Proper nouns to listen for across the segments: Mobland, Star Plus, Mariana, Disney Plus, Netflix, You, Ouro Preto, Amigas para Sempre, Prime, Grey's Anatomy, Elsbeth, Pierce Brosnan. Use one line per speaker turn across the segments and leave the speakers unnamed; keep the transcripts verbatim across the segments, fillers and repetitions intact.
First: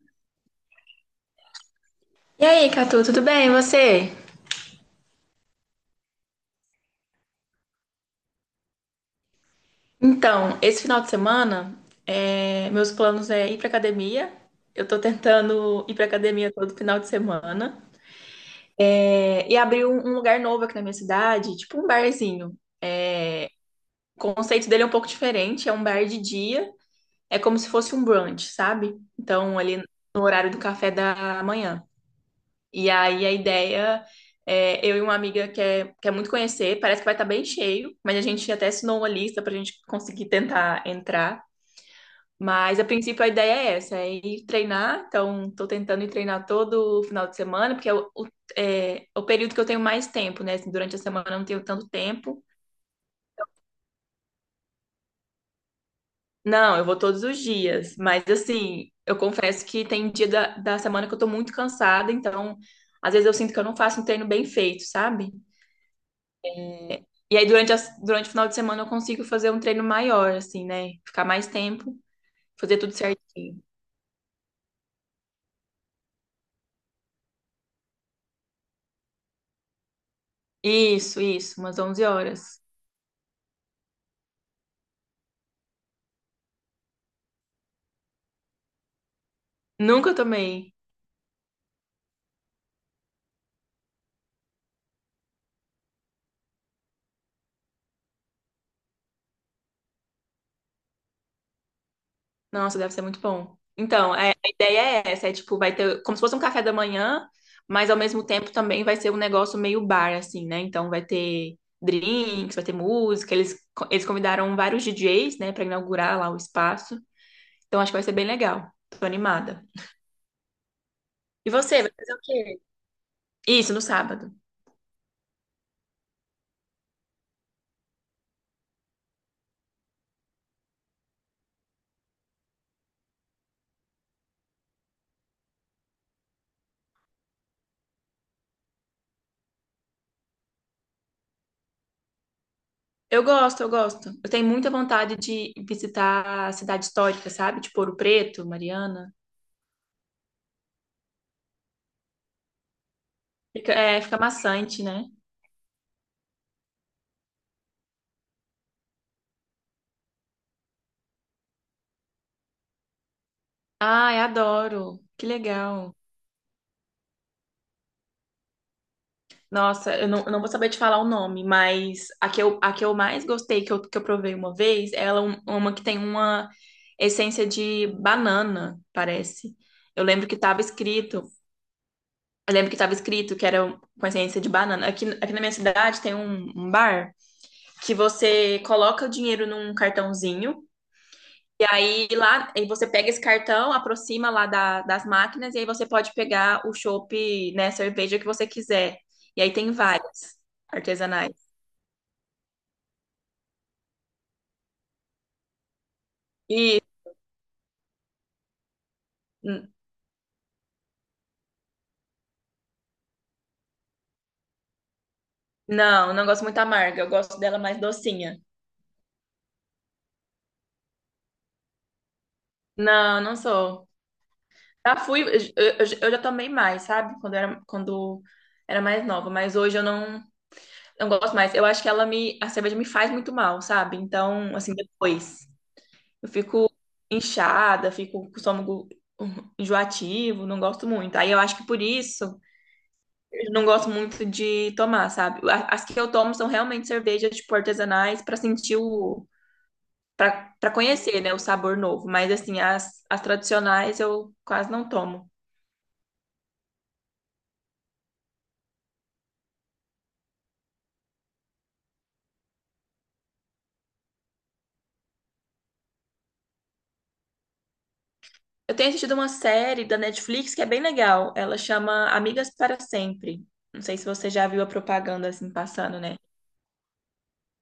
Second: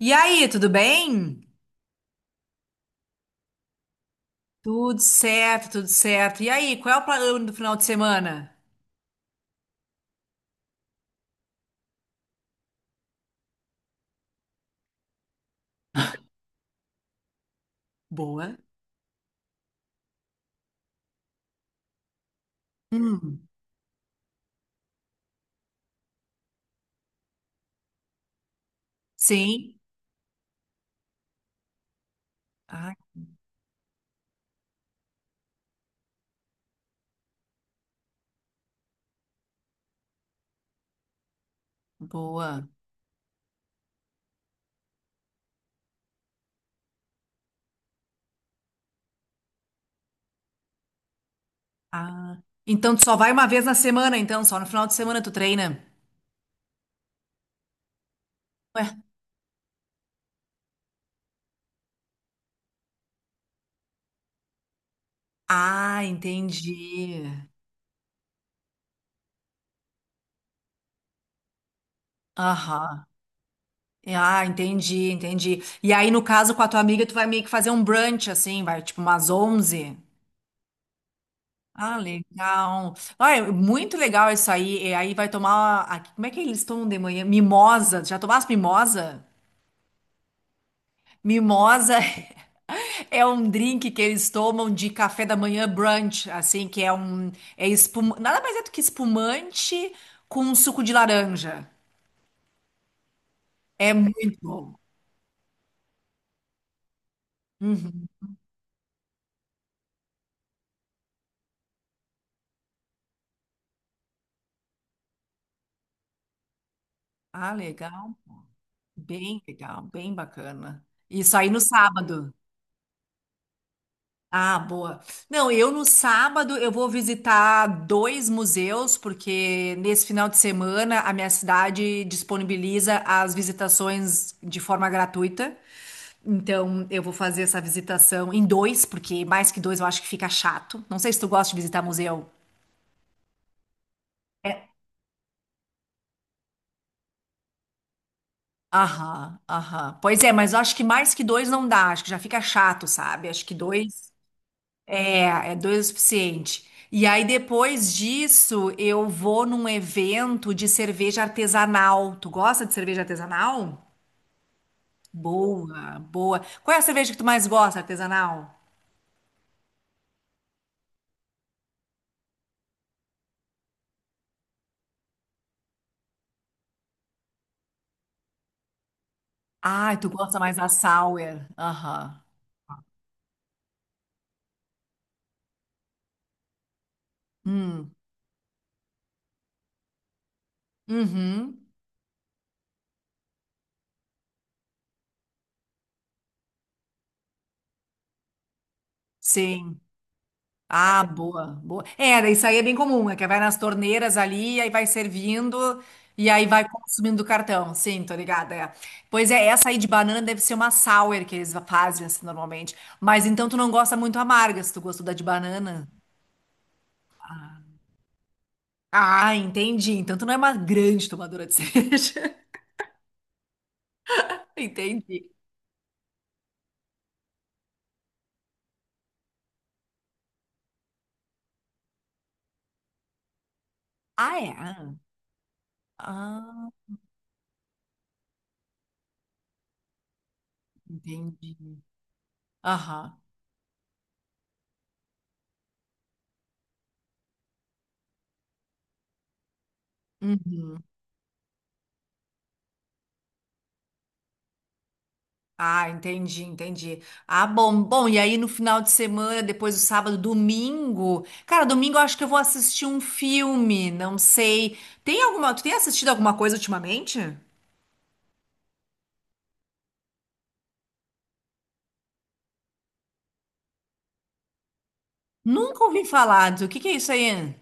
E aí, tudo bem?
E aí, Catu, tudo bem? E você?
Tudo certo, tudo certo. E aí, qual é o plano do final de semana?
Então, esse final de semana, é, meus planos é ir pra academia. Eu tô tentando ir pra academia todo final de semana.
Boa.
É, e abrir um, um lugar novo aqui na minha cidade, tipo um barzinho.
Hum.
O conceito dele é um pouco diferente, é um bar de dia. É como se fosse um brunch, sabe? Então,
Sim.
ali no horário do café da manhã. E
Ah,
aí a ideia é eu e uma amiga quer, quer muito conhecer, parece que vai estar bem cheio, mas a gente até assinou uma lista pra gente conseguir tentar entrar.
boa.
Mas a princípio a ideia é essa, é ir treinar. Então, estou tentando ir treinar todo final de semana, porque é o, o- é é o período que eu tenho mais tempo, né? Assim, durante a semana eu não tenho tanto
Ah.
tempo.
Então tu só vai uma vez na semana, então, só no final de semana tu treina.
Não, eu vou todos os dias, mas
Ué.
assim, eu confesso que tem dia da, da semana que eu tô muito cansada, então às vezes eu sinto que eu não faço um treino bem feito, sabe?
Ah, entendi.
E aí durante, as- durante o final de semana eu consigo fazer um treino maior, assim, né? Ficar mais tempo, fazer tudo
Aham.
certinho.
Ah, entendi, entendi. E aí, no caso, com a tua amiga, tu vai meio que fazer um brunch, assim, vai tipo umas onze.
Isso, isso, umas
Ah,
onze horas.
legal. Ah, é muito legal isso aí. E aí vai tomar aqui. Como é que eles tomam de manhã? Mimosa. Já tomaste mimosa?
Nunca tomei.
Mimosa é um drink que eles tomam de café da manhã brunch, assim, que é um. É espum... Nada mais é do que espumante com suco de laranja.
Nossa, deve ser muito bom.
É
Então, é-
muito
a
bom.
ideia é essa, é tipo, vai ter como se fosse um café da manhã, mas ao
Uhum.
mesmo tempo também vai ser um negócio meio bar, assim, né? Então vai ter drinks, vai ter música, eles, eles convidaram vários D Js, né, pra inaugurar lá o espaço.
Ah,
Então acho que vai ser
legal.
bem legal. Tô
Bem
animada.
legal, bem bacana. Isso aí
E
no
você, vai fazer o
sábado.
quê? Isso, no sábado.
Ah, boa. Não, eu no sábado eu vou visitar dois museus, porque nesse final de semana a minha cidade disponibiliza as visitações de forma gratuita. Então eu vou fazer essa visitação em dois, porque mais que dois eu acho que fica chato. Não sei se tu gosta de visitar museu.
Eu gosto, eu gosto. Eu tenho
É,
muita vontade de visitar a cidade histórica, sabe? Tipo Ouro Preto, Mariana.
aham, aham. Pois é, mas eu acho que mais que dois não dá, acho que já fica chato, sabe? Acho que
Fica, é,
dois.
fica maçante, né?
É, é dois o suficiente. E aí, depois disso, eu vou num evento de cerveja artesanal. Tu gosta de cerveja artesanal?
Ai, adoro. Que legal.
Boa, boa. Qual é a cerveja que tu mais gosta, artesanal?
Nossa, eu não, eu não vou saber te falar o nome, mas a que eu, a que eu mais gostei, que eu, que eu provei uma vez, ela é um- uma que tem uma essência de banana, parece.
Ah,
Eu
tu
lembro que
gosta mais
estava
da
escrito,
sour. Aham.
eu lembro que estava escrito que era um, com essência de banana. Aqui, aqui na minha cidade tem um, um bar que você coloca o dinheiro num cartãozinho,
Uhum.
e aí lá, aí você pega esse cartão, aproxima lá da- das máquinas, e aí você pode pegar o chopp, né, cerveja que você quiser. E aí tem
Sim.
várias
Ah,
artesanais.
boa, boa. É, daí isso aí é bem comum, é que vai nas torneiras ali, aí vai servindo e aí vai
E
consumindo do cartão. Sim, tô ligada, é. Pois é,
n-
essa aí de banana deve ser uma sour que eles fazem assim, normalmente. Mas então tu não gosta muito amarga, se tu gostou da de banana.
não, não gosto muito amarga, eu gosto dela
Ah,
mais docinha.
Ah, entendi. Então tu não é uma grande tomadora de cerveja.
Não, não sou. Já fui, eu,
Entendi.
eu- eu já tomei mais, sabe? Quando era, quando era mais nova, mas hoje eu não, não gosto mais. Eu acho que ela me, a cerveja me faz muito mal, sabe?
Ah,
Então, assim,
é?
depois eu
Ah,
fico inchada, fico com o estômago hum, enjoativo, não gosto muito. Aí eu
entendi.
acho que por isso
Aham.
eu não gosto muito de tomar, sabe? A- As que eu tomo são realmente cervejas, tipo, artesanais, pra sentir o Pra para
Uhum.
conhecer, né, o sabor novo. Mas, assim, as, as tradicionais eu quase não tomo.
Ah, entendi, entendi. Ah, bom, bom, e aí no final de semana, depois do sábado, domingo. Cara, domingo eu acho que eu vou assistir um filme, não sei. Tem alguma, tu tem assistido alguma coisa ultimamente?
Eu tenho assistido uma série da Netflix que é bem legal. Ela chama Amigas para Sempre. Não sei se você já viu a propaganda assim
Nunca
passando,
ouvi
né?
falar. do- O que que é isso aí?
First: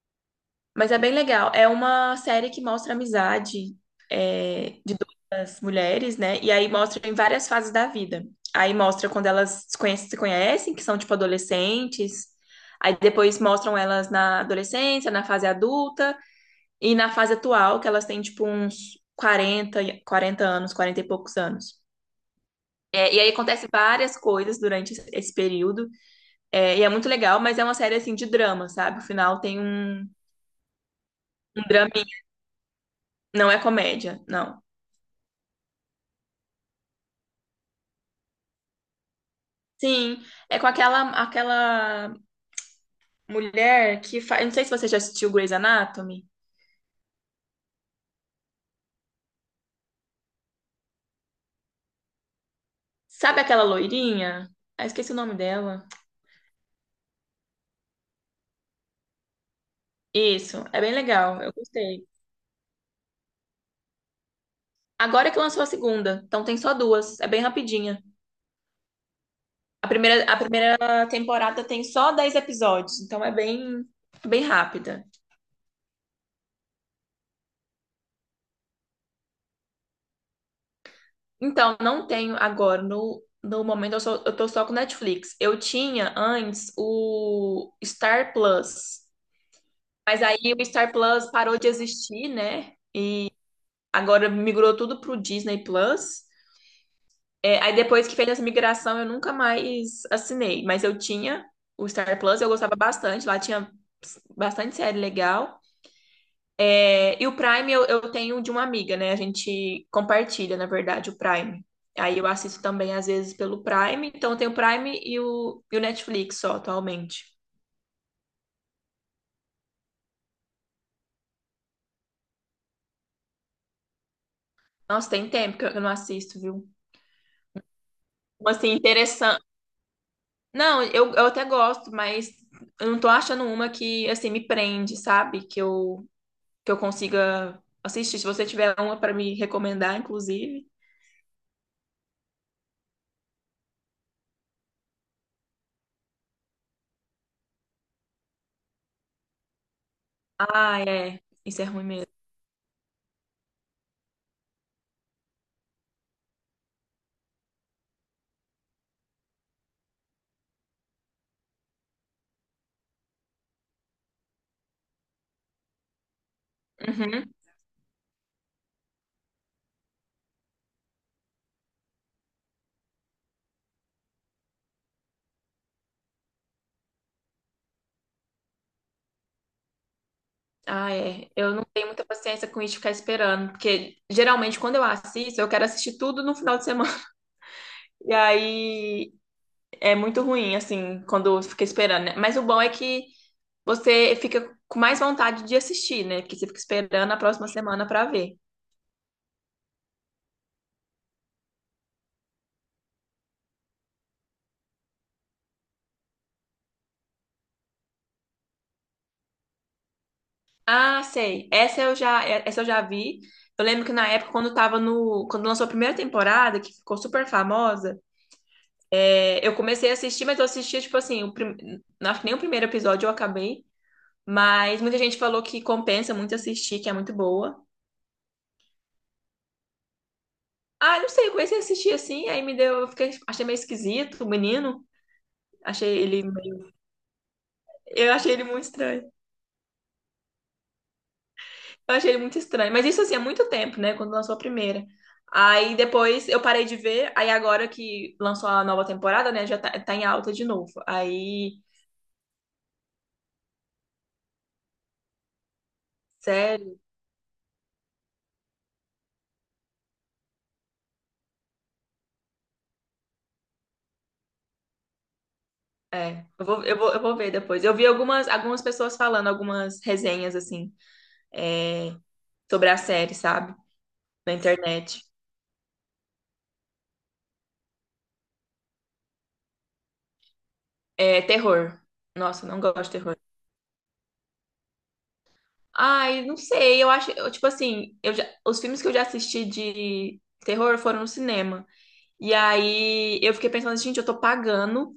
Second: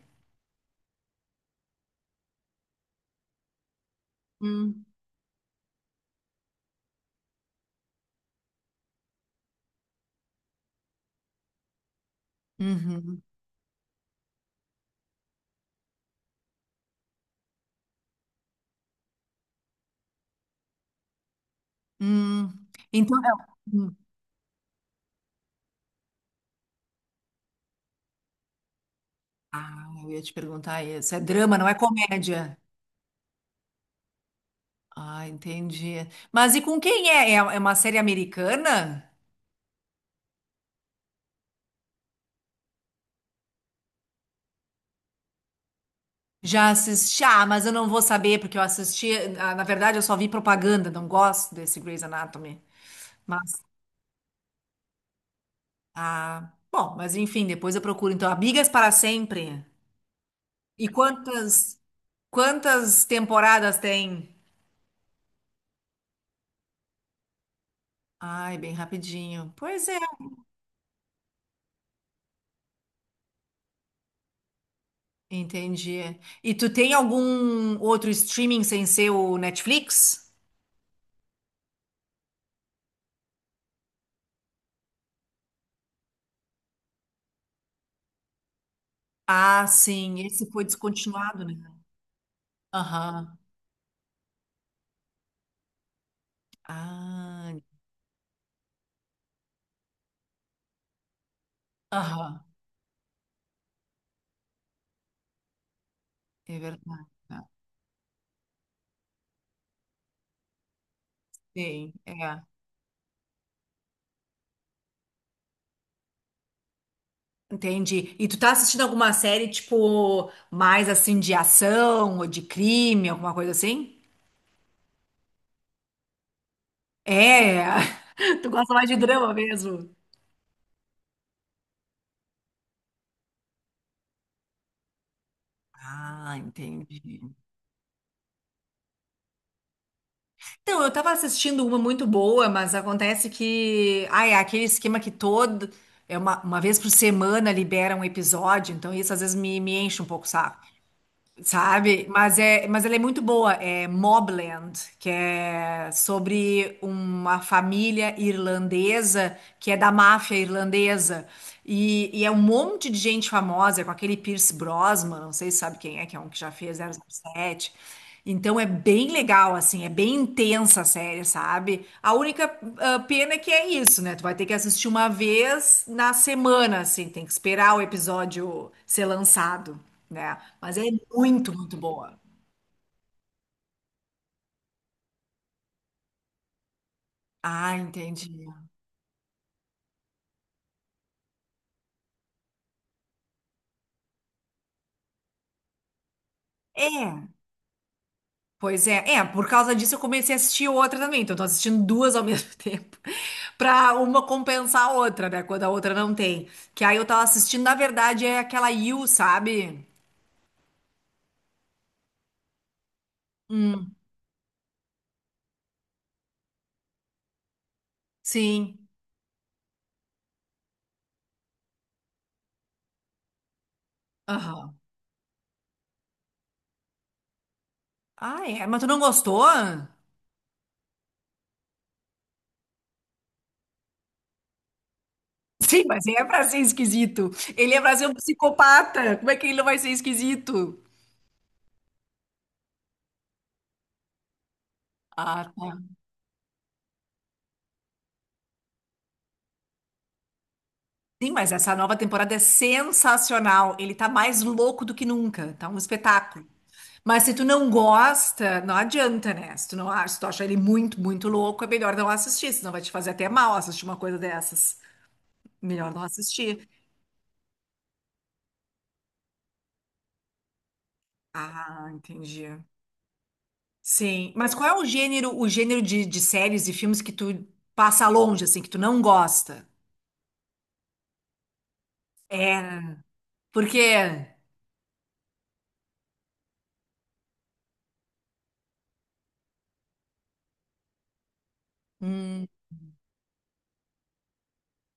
Mas é bem legal. É uma série que mostra a amizade é,
Hum,
de duas mulheres, né? E aí mostra em várias fases da vida. Aí mostra quando elas se conhecem, se conhecem, que são tipo adolescentes. Aí
uhum,
depois mostram elas na adolescência, na fase adulta. E na fase atual, que elas têm tipo uns quarenta, quarenta anos, quarenta e poucos anos.
hum.
É,
Então,
e aí
é-
acontece
um, hum.
várias coisas durante esse esse período. É, e é muito legal, mas é uma série assim de drama, sabe? O final tem
Ah,
um,
eu ia te perguntar isso. É drama,
um
não é
drama,
comédia.
não é comédia, não.
Ah, entendi. Mas e com quem é? É é uma série americana?
Sim, é com aquela aquela mulher que faz. Não sei se você já assistiu Grey's Anatomy.
Já assisti, ah, mas eu não vou saber, porque eu assisti, ah, na verdade eu só vi propaganda, não gosto desse Grey's Anatomy.
Sabe
Mas,
aquela loirinha? Ah, esqueci o nome dela.
ah, bom, mas enfim, depois eu procuro. Então, Amigas para Sempre.
Isso, é
E
bem legal, eu
quantas,
gostei.
quantas temporadas tem?
Agora que lançou a segunda, então tem só duas, é bem rapidinha.
Ai, bem rapidinho. Pois
A
é,
primeira, a primeira temporada tem só dez episódios, então é bem, bem rápida.
entendi. E tu tem algum outro streaming sem ser o Netflix?
Então, não tenho agora, no, no momento eu, só, eu tô só com Netflix. Eu tinha antes o Star Plus,
Ah,
mas
sim, esse
aí
foi
o Star Plus
descontinuado, né?
parou de existir, né?
Aham.
Agora migrou tudo pro Disney Plus.
Ah,
É, aí depois que fez essa migração, eu nunca mais assinei, mas eu tinha o Star Plus,
aham,
eu gostava bastante, lá tinha bastante série legal.
é verdade.
É, e o Prime eu, eu tenho de uma amiga, né? A gente compartilha, na verdade, o Prime.
Sim,
Aí eu
é.
assisto também, às vezes, pelo Prime. Então eu tenho o Prime e o, e o Netflix só, atualmente.
Entendi. E tu tá assistindo alguma série, tipo, mais assim de ação ou de crime, alguma coisa assim?
Nossa, tem tempo que eu que eu não assisto, viu?
É, tu
Uma, assim,
gosta mais de drama
interessante.
mesmo.
Não, eu, eu até gosto, mas eu não tô achando uma que, assim, me prende, sabe? Que eu,
Ah,
que eu
entendi.
consiga assistir. Se você tiver uma pra me recomendar, inclusive.
Então, eu tava assistindo uma muito boa, mas acontece que, ah, é aquele esquema que todo, é uma, uma vez por semana libera um episódio, então isso às vezes me, me, enche um pouco o saco.
Ah, é. Isso é ruim
Sabe?
mesmo.
Mas, é, mas ela é muito boa. É Mobland, que é sobre uma família irlandesa que é da máfia irlandesa. E, e é um monte de gente famosa, com aquele Pierce Brosnan, não sei se sabe quem é, que é um que já fez
Uhum.
zero zero sete. Então é bem legal, assim, é bem intensa a série, sabe? A única ah, pena é que é isso, né? Tu vai ter que assistir uma vez na semana, assim, tem que esperar o episódio ser lançado, né? Mas é
Ah, é.
muito,
Eu não
muito
tenho muita
boa.
paciência com isso de ficar esperando, porque geralmente quando eu assisto, eu quero assistir tudo no final de semana.
Ah,
E
entendi.
aí é muito ruim, assim, quando fica esperando, né? Mas o bom é que você fica com mais vontade de assistir, né? Porque você fica esperando a
É,
próxima semana pra ver.
pois é. É, por causa disso eu comecei a assistir outra também. Então, eu tô assistindo duas ao mesmo tempo. Pra uma compensar a outra, né? Quando a outra não tem. Que aí eu tava assistindo, na verdade, é aquela You, sabe?
Ah, sei. Essa eu já, é, essa eu já vi. Eu lembro que
Hum,
na época, quando tava no, quando lançou a primeira temporada, que ficou super famosa,
sim.
é, eu comecei a assistir, mas eu assistia, tipo assim, o prim... acho que nem o primeiro episódio eu acabei.
Aham.
Mas muita gente falou que compensa muito assistir, que é muito boa.
Ah, é? Mas tu não gostou?
Ah, não sei, eu comecei a assistir assim, aí me deu, eu fiquei, achei meio esquisito o menino.
Sim,
Achei
mas ele
ele,
é pra ser
meio-
esquisito. Ele é pra ser
eu
um
achei ele muito estranho.
psicopata. Como é que ele não vai ser esquisito?
Eu achei ele muito estranho. Mas isso assim, há muito tempo, né? Quando lançou a primeira.
Ah, tá.
Aí depois eu parei de ver, aí agora que lançou a nova temporada, né? Já tá, tá em alta de novo.
Sim, mas
Aí,
essa nova temporada é sensacional. Ele tá mais louco do que nunca. Tá um espetáculo.
sério,
Mas se tu não gosta, não adianta, né? Se tu não acha, se tu acha ele muito, muito louco, é melhor não assistir, senão vai te fazer até mal assistir uma coisa dessas. Melhor não
é. Eu vou,
assistir.
eu vou, eu vou ver depois. Eu vi algumas, algumas pessoas falando, algumas resenhas, assim,
Ah,
é,
entendi.
sobre a série, sabe?
Sim.
Na
Mas qual é o
internet.
gênero, o gênero de, de séries e filmes que tu passa longe, assim, que tu não gosta?
É, terror. Nossa, não gosto de terror.
Porque.
Ai, não sei, eu acho, eu, tipo assim, eu já- os filmes que eu já assisti de terror foram no cinema. E
Hum,
aí eu fiquei pensando, gente, eu tô pagando,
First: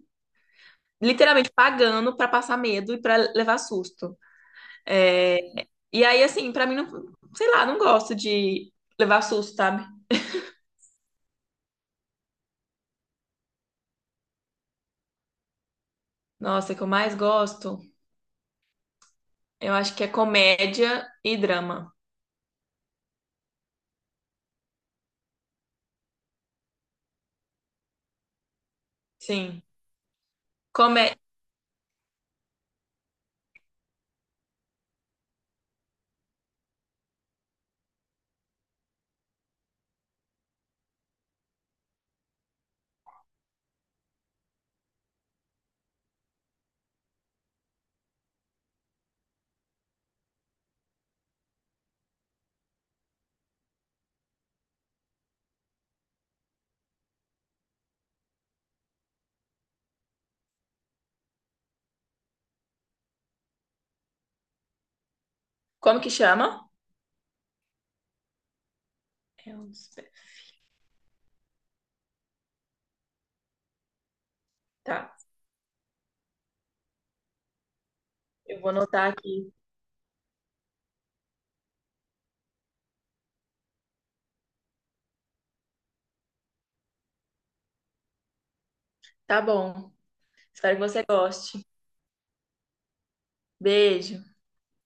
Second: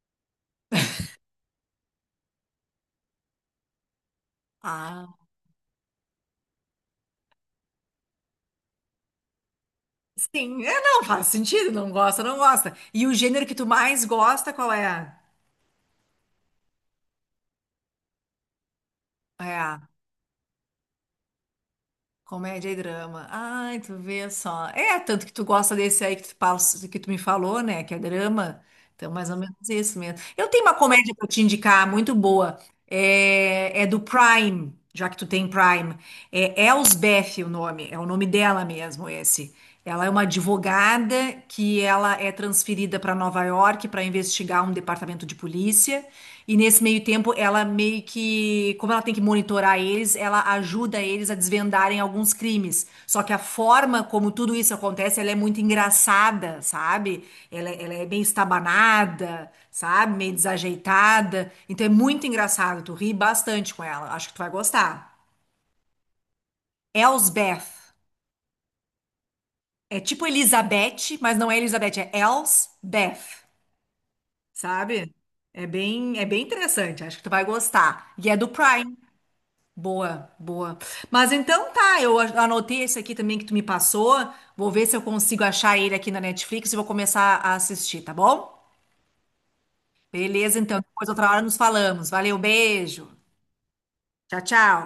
literalmente pagando pra passar medo e pra levar susto.
ah,
É, e aí, assim, pra mim, não, sei lá, não gosto de levar susto, sabe?
sim. É, não, faz sentido. Não gosta, não gosta. E o gênero que tu mais gosta, qual é?
Nossa, o que eu mais gosto, eu
É.
acho que é comédia e drama.
Comédia e drama. Ai, tu vê só. É, tanto que tu gosta desse aí que tu, passa- que tu me falou, né? Que é drama. Então, mais ou menos
Sim.
isso mesmo. Eu tenho uma
Comé...
comédia pra te indicar, muito boa. É, é do Prime, já que tu tem Prime. É Elsbeth o nome, é o nome dela mesmo, esse. Ela é uma advogada que ela é transferida para Nova York para investigar um departamento de polícia. E nesse meio tempo, ela meio que, como ela ela tem que monitorar eles, ela ajuda eles a desvendarem alguns crimes. Só que a forma como tudo isso acontece, ela é muito engraçada, sabe? Ela, ela é bem estabanada, sabe? Meio desajeitada. Então é muito engraçado, tu ri bastante com ela. Acho que tu vai gostar.
Como que chama?
Elsbeth.
É um...
É tipo Elizabeth, mas não é Elizabeth, é Elsbeth, sabe?
Tá,
É bem, é bem interessante, acho que tu vai gostar. E é do
eu vou
Prime.
anotar aqui.
Boa, boa. Mas então tá, eu a- anotei esse aqui também que tu me passou. Vou ver se eu consigo achar ele aqui na Netflix e vou começar a assistir, tá bom?
Tá bom.
Beleza,
Espero
então.
que você
Depois outra hora nos
goste.
falamos. Valeu, beijo.
Beijo.
Tchau, tchau.